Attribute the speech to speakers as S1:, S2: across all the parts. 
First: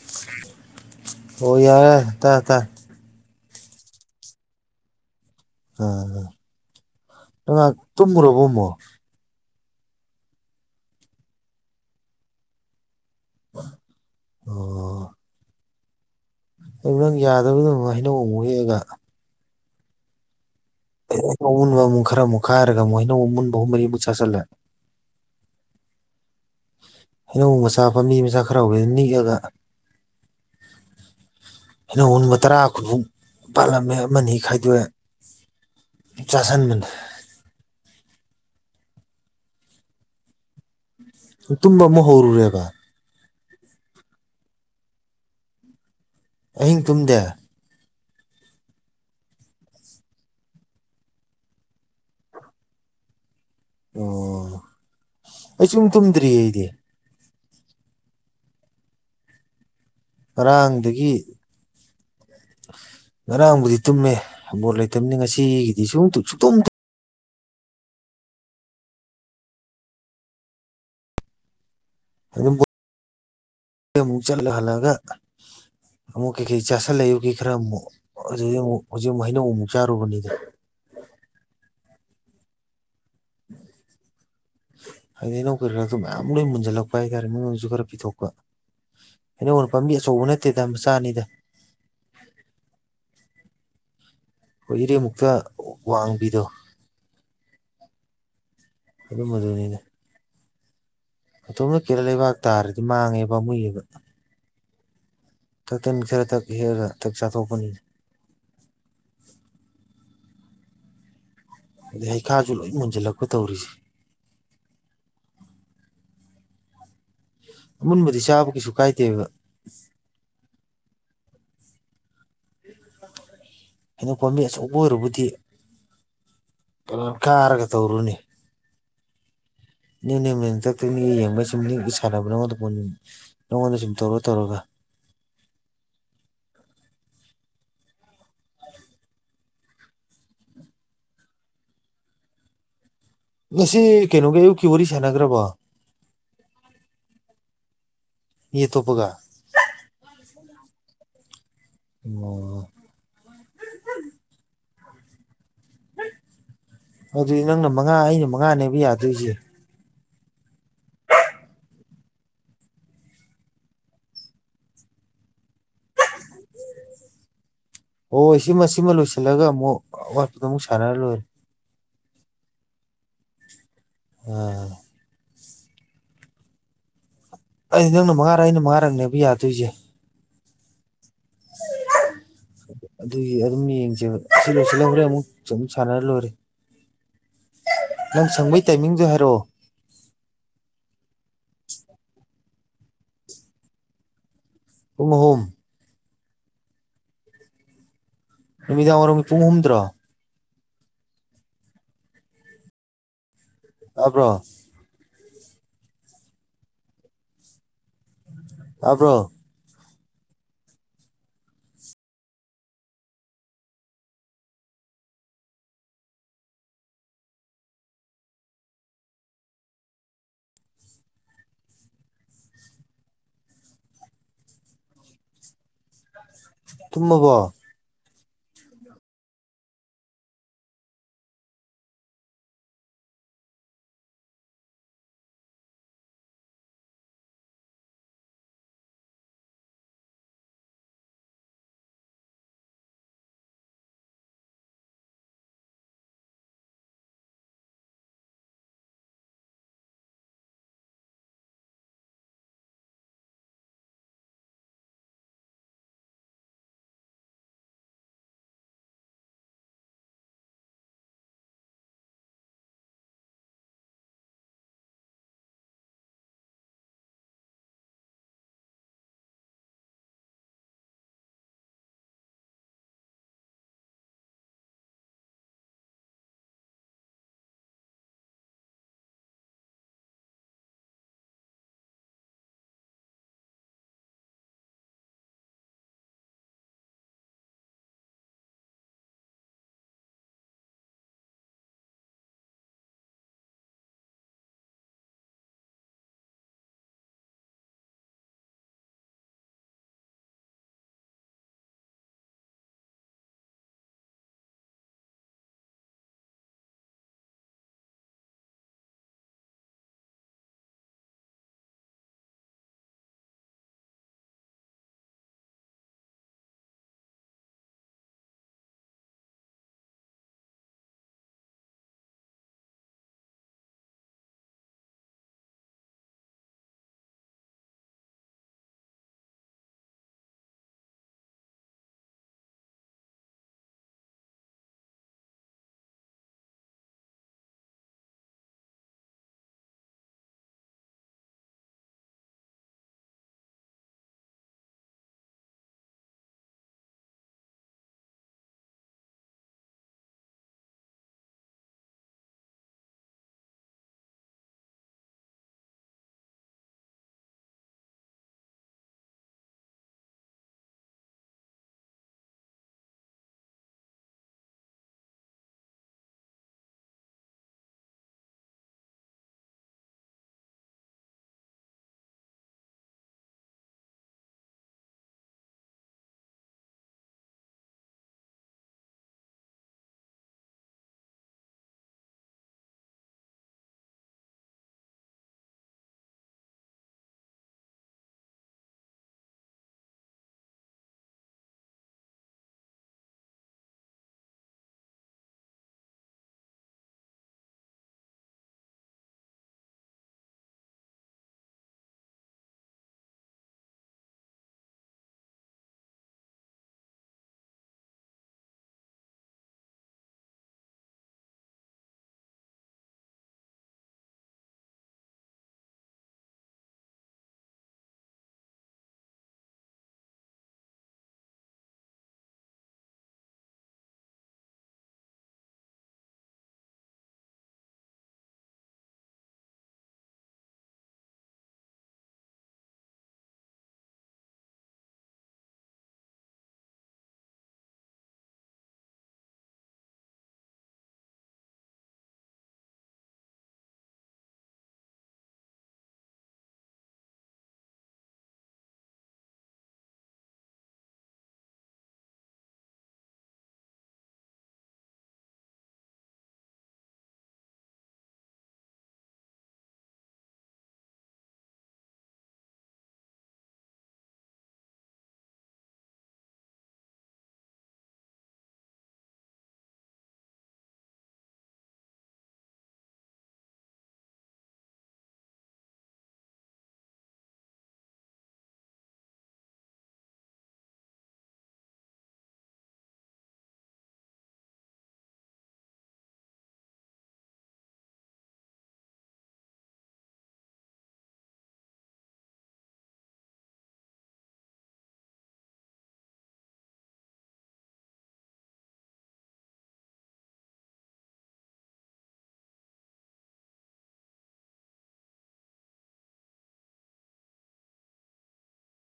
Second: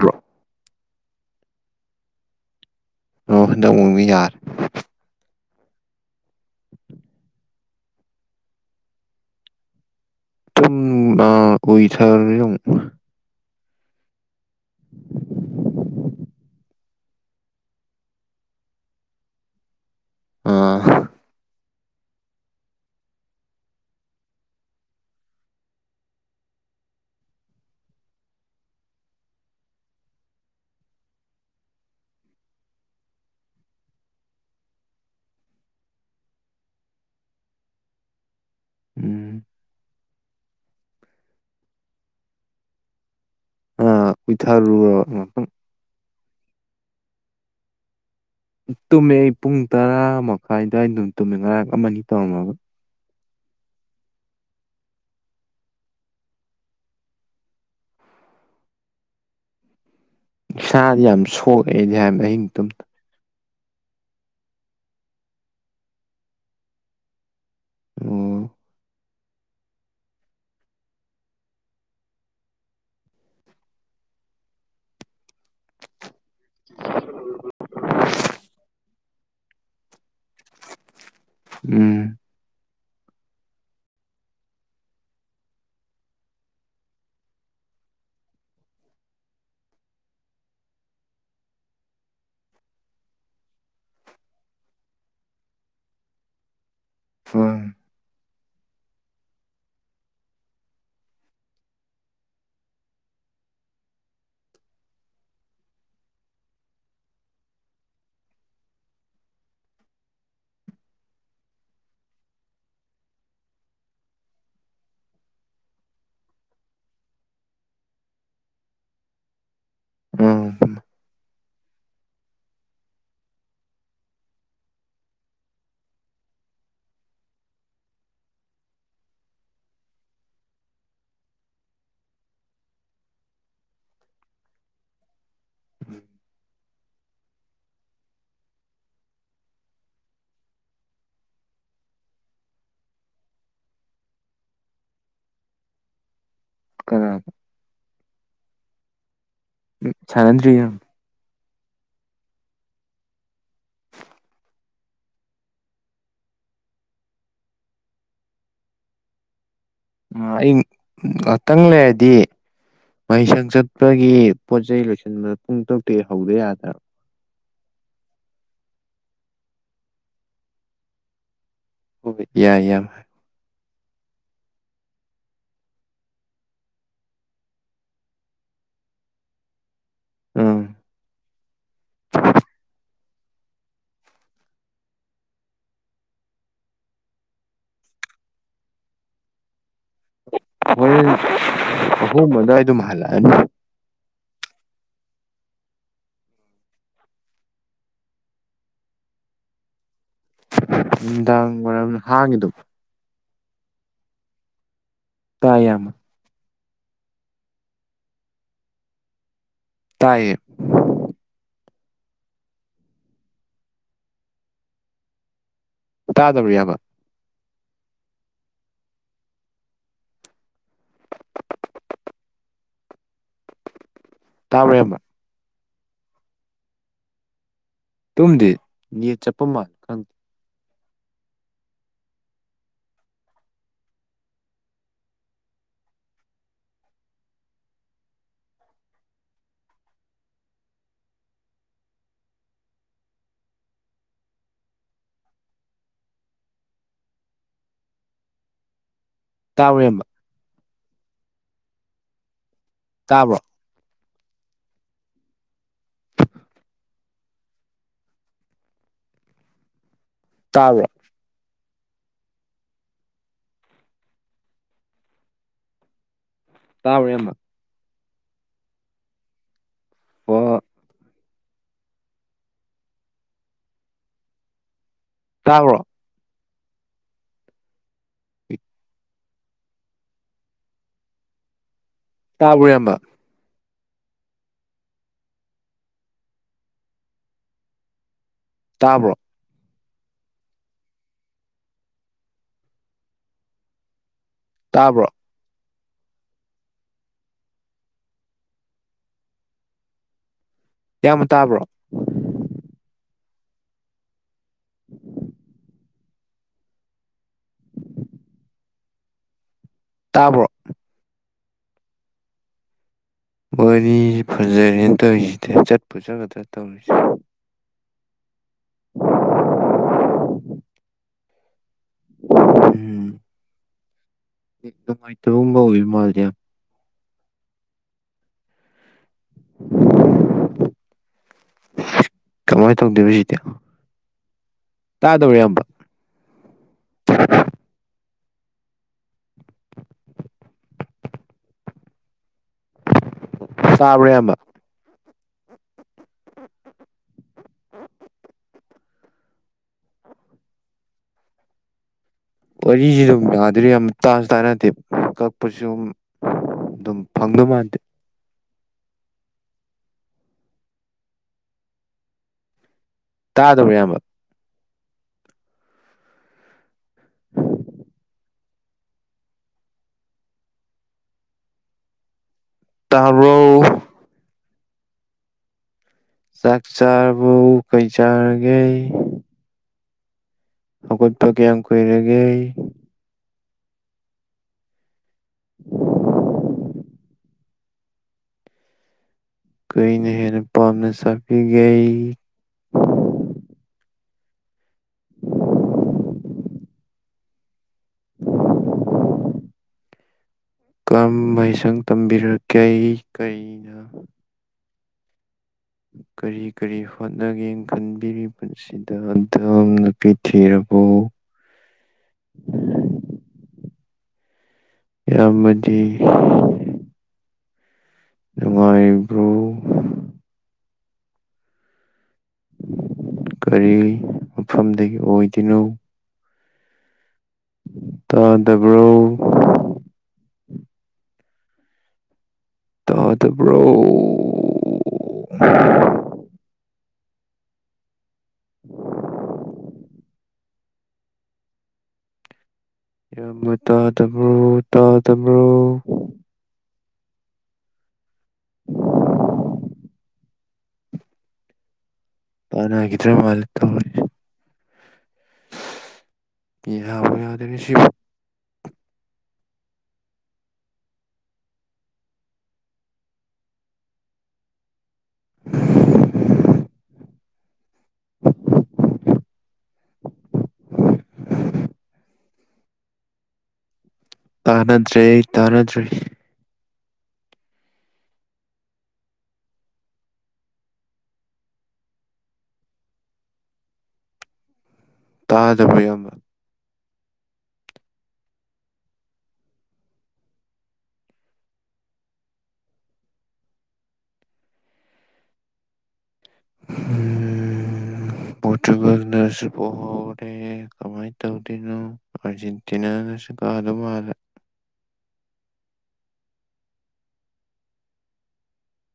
S1: ꯍ [unintelligible]
S2: ꯍ ꯌꯥꯔ ꯇ ꯇ [unintelligible]
S1: ꯑꯣ ꯈꯗꯕ ꯃꯤ ꯌꯥꯔ [unintelligible]
S2: ꯎꯝ ꯅ ꯇ꯭ꯔꯣ ꯣꯃꯣ [unintelligible]
S1: ꯇꯨꯝꯃ ꯎꯨꯏꯊꯔꯨꯔ‌ꯦ ꯑꯃꯨꯛ
S2: ꯑꯣ [inaudible] ꯑꯗꯨ ꯅꯪ ꯌꯥꯗꯕꯗ ꯍꯩꯅꯧ ꯑꯃꯨꯛ ꯍꯦꯛꯑꯒ
S1: ꯑꯥ
S2: ꯀꯧꯅ ꯑꯃꯨ [unintelligible] ꯈꯔ ꯑꯃꯨꯛ ꯈꯥꯏꯔꯒ ꯑꯃꯨꯛ ꯍꯩꯅꯧ ꯑꯃꯨꯟꯕ ꯑꯍꯨꯝ ꯃꯔꯤ ꯑꯃꯨꯛ ꯆꯥꯁꯤꯜꯂ‍ꯦ ꯍꯩꯅꯧ ꯃꯆꯥꯄ ꯃꯤ ꯃꯆꯥ ꯈꯔ ꯍꯧꯖꯤꯛ ꯅꯤꯛꯑꯒ ꯑꯩꯅ ꯍꯟꯕ ꯇꯔꯥ ꯀꯨꯟꯐꯨ ꯄꯥꯜꯂꯝꯃꯦ ꯑꯃꯅꯤ ꯈꯥꯏꯗꯣꯛꯑꯦ ꯆꯁꯤꯟꯕ
S1: ꯎꯝ
S2: ꯇꯨꯝꯕ ꯑꯃ ꯍꯧꯔꯨꯔꯦꯕ
S1: ꯎꯋꯊꯥꯔ ꯔꯨ
S2: ꯑꯍꯤꯡ ꯇꯨꯝꯗꯦ
S1: ꯇꯨꯝꯃꯦ ꯑꯩ ꯄꯨꯡ ꯇꯔꯥ ꯃꯈꯥꯏ ꯑꯗꯨꯋꯥꯏꯗ ꯇꯨꯝꯃꯤ ꯉꯔꯥꯡ ꯑꯃꯅꯤꯅꯤ ꯇꯧꯔꯝꯃꯒ
S2: ꯑꯣ [unintelligible] ꯑꯩ ꯁꯨꯝ ꯇꯨꯝꯗ꯭ꯔꯤꯌꯦ ꯑꯩꯗꯤ
S1: ꯏꯁꯥꯗꯤ
S2: ꯉꯔꯥꯡꯗꯒꯤ
S1: ꯌꯥꯝ ꯁꯣꯛꯑꯦꯗꯤ ꯍꯥꯏꯕ ꯑꯍꯤꯡ ꯇꯨꯝꯇ
S2: ꯉꯔꯥꯡꯕꯨꯗꯤ ꯇꯨꯝꯃꯦ ꯕꯣꯜ ꯂꯩꯇꯕꯅꯤ ꯉꯁꯤꯒꯤꯗꯤ ꯁꯨꯡ ꯁꯨꯛꯇꯨꯝ
S1: ꯎꯝ
S2: ꯑꯗꯨꯝ ꯑꯃꯨꯛ ꯆꯠꯂ ꯍꯜꯂꯒ ꯑꯃꯨꯛ ꯀꯩꯀꯩ ꯆꯥꯁꯤꯜꯂ‌ꯦ ꯑꯌꯨꯛꯀꯤ ꯈꯔ ꯑꯃꯨꯛ ꯑꯗꯨꯗꯤ ꯑꯃꯨꯛ ꯍꯧꯖꯤꯛ ꯑꯃꯨꯛ ꯍꯩꯅꯧ ꯑꯃꯨꯛ ꯆꯥꯔꯨꯕꯅꯤꯗ
S1: ꯎꯝ
S2: [inaudible] ꯍꯥꯏꯗꯤ ꯑꯩꯅꯧ ꯀꯔꯤꯔꯥꯁꯨ ꯃꯌꯥꯝ ꯂꯣꯏ ꯃꯨꯟꯁꯤꯜꯂꯛꯄ ꯍꯥꯏꯇꯥꯔꯦ ꯃꯤꯉꯣꯟꯁꯨ ꯈꯔ ꯄꯤꯊꯣꯛꯄ ꯑꯩꯅꯧꯣꯟ ꯄꯥꯝꯕꯤ ꯑꯆꯧꯕ ꯅꯠꯇꯦꯗ ꯃꯆꯥ ꯑꯅꯤꯗ ꯍꯣꯏ ꯏꯔꯦꯃꯨꯛꯇ ꯋꯥꯡꯕꯤꯗꯣ
S1: ꯐꯨꯡ
S2: ꯑꯗꯨꯝ ꯑꯗꯨꯅꯤꯅ ꯑꯗꯣꯝꯗ ꯀꯦꯔ ꯂꯩꯕꯥꯛ ꯇꯥꯔꯗꯤ ꯃꯥꯡꯉꯦꯕ ꯃꯨꯏꯌꯦꯕ ꯊꯇꯟ ꯈꯔ ꯊꯛ ꯍꯦꯛꯑꯒ ꯊꯛ ꯆꯥꯊꯣꯛꯄꯅꯤꯅ ꯑꯗꯩ ꯍꯩꯈꯥꯁꯨ ꯂꯣꯏ ꯃꯨꯖꯜꯂꯛꯄ ꯇꯧꯔꯤꯁꯦ ꯑꯃꯨꯟꯕꯗꯤ ꯆꯥꯕ ꯀꯩꯁꯨ ꯀꯥꯏꯗꯦꯕ
S1: ꯎꯝ
S2: ꯀꯩꯅꯣ ꯄꯣꯝꯃꯦ ꯑꯆꯧꯕ ꯑꯣꯏꯔꯕꯨꯗꯤ ꯄꯥꯟ ꯀꯥꯔꯒ ꯇꯧꯔꯨꯅꯤ ꯅꯅꯦꯇꯛꯇꯅꯤ ꯌꯦꯡꯕꯁꯤꯒꯤ ꯁꯥꯟꯅꯕꯅꯉꯗ ꯅꯪꯉꯣꯟꯗ ꯁꯨꯝ ꯇꯧꯔ ꯇꯧꯔꯒ
S1: ꯎꯝ
S2: ꯉꯁꯤ ꯀꯩꯅꯣꯒꯤ ꯑꯌꯨꯛꯀꯤ ꯋꯥꯔꯤ ꯁꯥꯟꯅꯈ꯭ꯔꯕꯣ
S1: ꯀ
S2: ꯌꯦ ꯇꯣꯞꯕꯒ
S1: ꯎꯝ ꯁꯥꯟꯅꯗ꯭ꯔꯤ
S2: ꯑꯣ ꯑꯗꯨꯗꯤ ꯅꯪꯅ ꯃꯉꯥ ꯑꯩꯅ ꯃꯉꯥꯅꯦꯕ ꯌꯥꯗꯣꯏꯁꯦ
S1: ꯑꯩ ꯉꯍꯥꯛꯇꯪ ꯂꯩꯔꯗꯤ ꯃꯍꯩꯁꯪ ꯆꯠꯄꯒꯤ ꯄꯣꯠ ꯆꯩꯩ ꯂꯣꯏꯁꯤꯟꯕꯗ ꯄꯨꯡ ꯇꯔꯨꯛꯇꯤ ꯍꯧꯗ ꯌꯥꯗ꯭ꯔ
S2: ꯍꯣꯏ ꯍꯣꯏ ꯁꯤꯃ ꯁꯤꯃ ꯂꯣꯏꯁꯤꯜꯂꯒ ꯑꯃꯨꯛ ꯑꯋꯥꯠꯄꯗ ꯑꯃꯨꯛ ꯁꯥꯟꯅꯔ ꯂꯣꯏꯔꯦ
S1: ꯍ ꯌꯥꯏ ꯌꯥꯏ
S2: ꯑꯣꯝ ꯑꯩ ꯅꯪꯅ ꯃꯉꯥꯔꯛ ꯑꯩꯅ ꯃꯉꯥꯔꯛꯅꯦꯕ ꯌꯥꯗꯣꯏꯁꯦ
S1: ꯑꯥ
S2: ꯎꯝ
S1: [inaudible]
S2: ꯑꯗꯨꯒꯤ ꯑꯗꯨꯝ ꯌꯦꯡꯁꯦꯕ ꯑꯁꯤ ꯂꯣꯏꯁꯤꯜꯍꯈ꯭ꯔꯦ ꯑꯃꯨꯛ ꯑꯗꯨꯝ ꯁꯥꯟꯅꯔ ꯂꯣꯏꯔꯦ ꯅꯪ ꯁꯪꯕꯒꯤ ꯇꯥꯏꯃꯤꯡꯗ ꯍꯥꯏꯔꯛꯑꯣ
S1: ꯑꯍꯣꯡ ꯃꯗꯨ ꯑꯩ ꯑꯗꯨꯝ ꯍꯥꯜꯂꯛꯑꯅꯤ
S2: ꯍꯃ ꯅꯨꯃꯤꯗꯥꯡ ꯋꯥꯏꯔꯝꯒꯤ ꯄꯨꯡ ꯍꯨꯝꯗ꯭ꯔꯣ
S1: ꯅꯨꯡꯗꯥꯡ ꯋꯥꯔꯝ ꯍꯥꯡꯉꯤꯗꯨꯝ
S2: ꯇꯥꯕ꯭ꯔꯣ
S1: ꯇꯥꯌꯥꯃ
S2: ꯇꯥꯕ꯭ꯔꯣ
S1: ꯇꯥꯏꯌꯦ ꯇꯥꯗꯕꯔꯤ ꯌꯥꯕ ꯇꯥꯕꯝꯕ
S2: ꯇꯨꯝ ꯅꯕꯣ
S1: ꯇꯨꯝꯗꯤ ꯠ ꯆꯠꯄ ꯃꯥꯜꯜꯂꯤꯦ ꯇꯥꯎꯔꯦꯝꯕ ꯇꯥꯕ꯭ꯔꯣ ꯇꯥꯕꯦ ꯇꯥꯎꯔꯦ ꯑꯃ ꯑꯣꯨꯡ ꯇꯥꯕ꯭ꯔꯣ ꯇꯥꯕꯌꯥꯝꯕ ꯇꯥꯕ꯭ꯔꯣ ꯇꯥꯕ꯭ꯔꯣ ꯌꯥꯝꯃ ꯇꯥꯕ꯭ꯔꯣ [inaudible] ꯇꯥꯕ꯭ꯔꯣ ꯋꯥꯔꯤꯁꯤ ꯐꯖꯔꯦꯅ ꯇꯧꯔꯤꯁꯤꯗ ꯆꯠꯄ ꯆꯠꯒꯗ꯭ꯔꯥ ꯇꯧꯔꯤꯁꯦ ꯎꯝ ꯅꯨꯡꯉꯥꯏꯇꯕꯒꯨꯝꯕ ꯑꯣꯏꯕ ꯃꯥꯜꯗꯤ ꯌꯥꯝ ꯀꯃꯥꯏꯅ ꯇꯧꯗꯦ ꯁꯤꯗꯤ ꯇꯥꯗꯧꯋ ꯌꯥꯝꯝꯕ [inaudible] ꯆꯥꯕ꯭ꯔꯦꯕ ꯎꯝ ꯎꯝ ꯎꯝ ꯋꯥꯔꯤꯁꯤ ꯑꯗꯨꯝ ꯌꯥꯗ꯭ꯔ ꯌꯥꯝ ꯇꯥꯁꯨ ꯇꯥꯅꯠꯇꯦ ꯀꯛꯄꯁꯨ ꯑꯗꯨ ꯑꯗꯨꯝ ꯐꯪꯗꯧ ꯃꯥꯟꯗꯦ ꯇꯥꯗꯕ ꯑꯌꯥꯝꯕ [unintelligible] ꯇꯔꯣ ꯆꯥꯛ ꯆꯥꯔꯕ ꯀꯩ ꯆꯥꯔꯒꯦ ꯍꯧꯈꯣꯏꯄ ꯀꯌꯥꯝ ꯀꯨꯏꯔꯦꯒꯦ ꯑꯩ ꯀꯨꯏꯅ ꯍꯦꯟꯅ ꯄꯥꯝꯅ ꯁꯥꯕꯤꯒꯦ ꯀꯔꯝꯕꯥꯏꯩꯁꯪ ꯇꯝꯕꯤꯔꯛꯀꯦ ꯀꯩꯅ ꯀꯔꯤ ꯀꯔꯤ ꯍꯣꯠꯅꯒꯦ ꯈꯟꯕꯤ ꯁꯤꯗ ꯑꯗꯨꯝ ꯅꯨꯄꯤ ꯊꯤꯔꯕ
S2: ꯑ
S1: ꯌꯥꯝꯕ ꯅꯨꯡꯉꯥꯏꯕ꯭ꯔꯣ ꯀꯔꯤ ꯃꯐꯝꯗꯒꯤ ꯑꯣꯏꯗꯣꯏꯅꯣ ꯑ ꯗꯦꯕ꯭ꯔꯣ ꯇꯗꯕ꯭ꯔꯣ [unintelligible] ꯌꯥꯝꯅ ꯇꯥꯗꯕ꯭ꯔꯣ ꯇꯥꯗꯕ꯭ꯔꯣ ꯎ ꯄꯥꯟꯅꯈꯤꯗ꯭ꯔꯃꯥꯏꯅ ꯇꯧꯔꯤ ꯏꯍꯕꯅꯤꯗꯁꯤ [inaudible] ꯇꯥꯟꯅꯗ꯭ꯔꯦ ꯑꯩ ꯇꯥꯟꯅꯗ꯭ꯔꯦ ꯇꯥꯗꯕ ꯌꯥ ꯎꯝ
S2: ꯑ
S1: ꯃꯕꯅꯁꯨ ꯄꯣꯍꯧꯔꯦ ꯀꯃꯥꯏꯅ ꯇꯧꯗꯣꯏꯅꯣ ꯑꯔꯖꯦꯟꯇꯅꯥꯅ ꯀꯥꯗ ꯃꯥꯂ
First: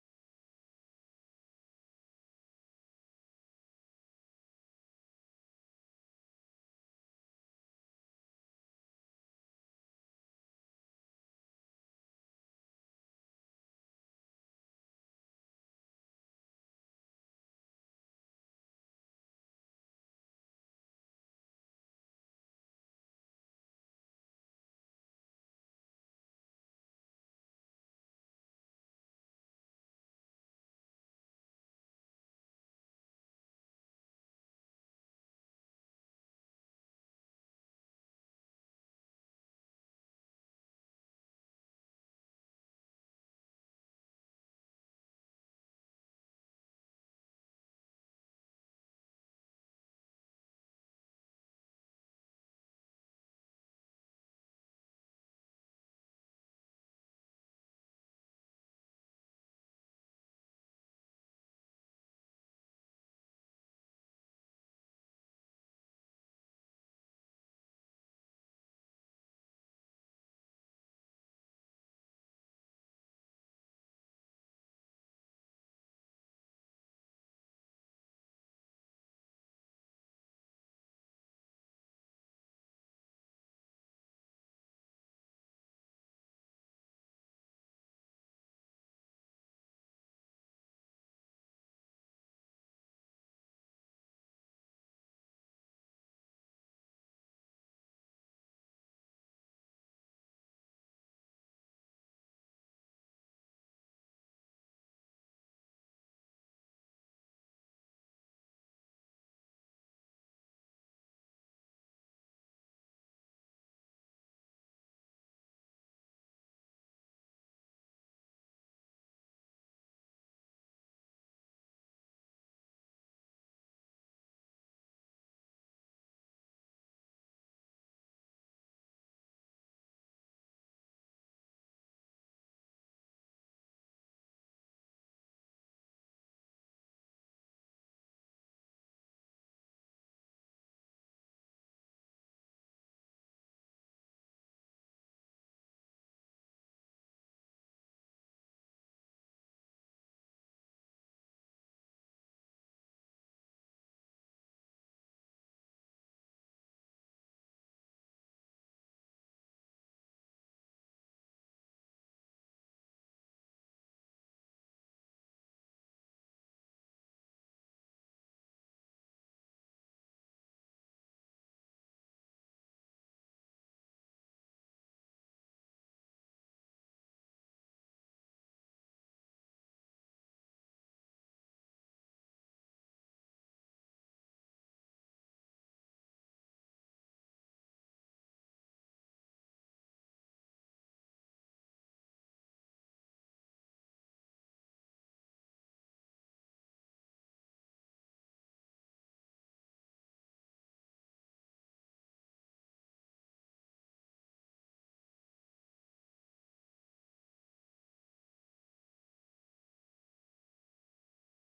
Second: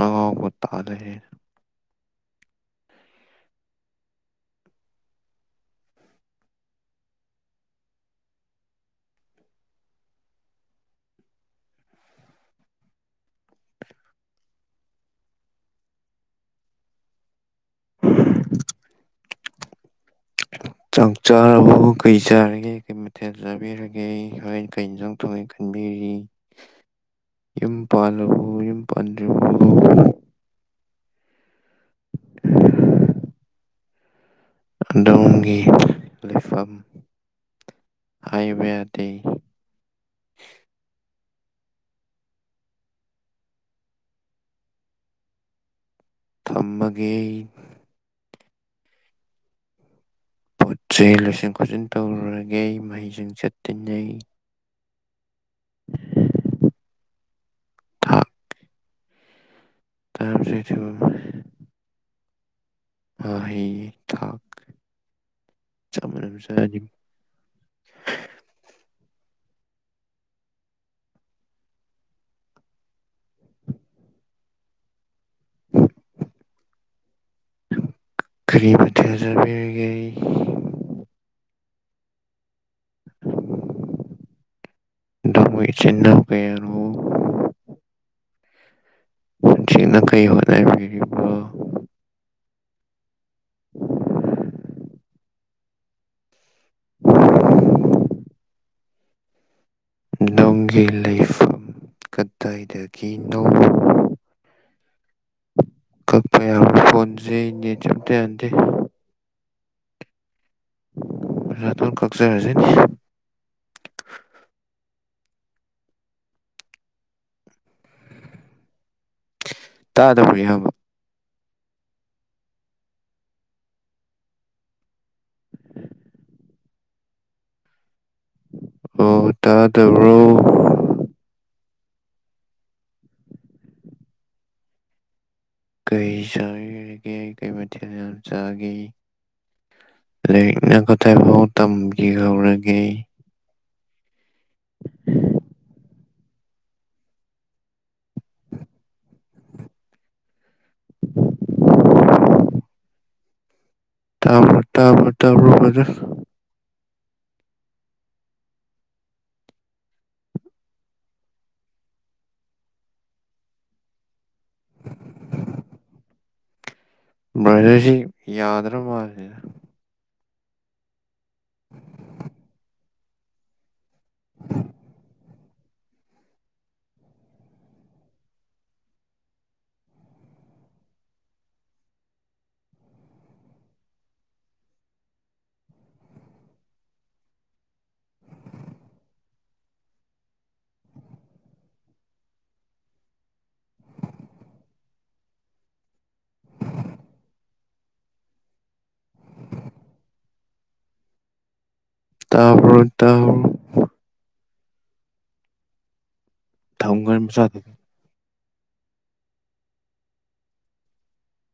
S1: ꯑꯉꯥꯎꯕ ꯇꯥꯅꯍꯦ ꯆꯥꯛ ꯆꯥꯔꯕ ꯀꯩ ꯆꯥꯔꯤꯒꯦ ꯀꯩ ꯃꯊꯦꯜ ꯆꯥꯕꯤꯔꯒꯦ ꯑꯩ ꯍꯣꯏ ꯀ ꯏꯟꯖꯥꯡꯊꯣꯡꯦ ꯈꯟꯕꯤꯔꯤ ꯌ ꯄꯥꯜꯕꯨ ꯌ ꯄꯥꯟꯖꯕ ꯑꯗꯣꯝꯒꯤ ꯂꯩꯐꯝ ꯍꯥꯏꯕ ꯌꯥꯗꯦ ꯊꯝꯃꯒꯦ ꯄꯣꯠ ꯆꯩ ꯂꯣꯏꯁꯤꯟ ꯈꯣꯠꯆꯤꯟ ꯇꯧꯔꯨꯔꯒꯦ ꯃꯍꯩꯁꯤꯡ ꯆꯠꯇꯤꯟꯅꯩ ꯊꯥ ꯇꯝ ꯁ ꯍ ꯍꯌꯦ ꯊꯥꯛ ꯆꯞ ꯃꯥꯟꯅ ꯆ ꯀꯔꯤꯕ ꯊꯥꯖꯕꯤꯔꯒꯦ ꯗꯃꯣꯏ ꯆꯤꯟꯅꯒꯅ ꯄꯨꯟꯁꯤꯡꯅ ꯀꯩ ꯍꯣꯠꯅꯕꯤꯔꯤꯕꯣ [inaudible] ꯅꯪꯒꯤ ꯂꯩꯐꯝ ꯀꯗꯥꯏꯗꯒꯤꯅꯣ ꯀꯛꯄ ꯌꯥ ꯐꯣꯟꯖꯩꯅꯦ ꯆꯝꯇ ꯌꯥꯟꯗꯦ ꯔꯇꯜ ꯀꯛꯆꯔꯖꯤ ꯇꯥꯗ ꯐꯔꯤ ꯍꯥ ꯑꯣ ꯇꯥꯔꯣ ꯀꯩ ꯆꯥꯔꯤꯒꯦ ꯀꯩ ꯃꯊꯦꯜ ꯌꯥꯝ ꯆꯥꯒꯦ ꯂꯥꯏꯔꯤꯛꯅ ꯈꯨꯇꯥꯏꯐꯥꯎ ꯇꯝꯈꯤ ꯍꯧꯧꯔꯒꯦ ꯇꯥꯕ꯭ꯔ ꯇꯥꯕ꯭ꯔ ꯇꯥꯕ꯭ꯔ ꯐꯖ ꯃꯔꯔꯁꯤ ꯌꯥꯗ꯭ꯔ ꯃꯥꯔ [inaudible] ꯇꯥ ꯇ ꯊꯝꯒ ꯃ ꯆꯥꯗꯗꯤ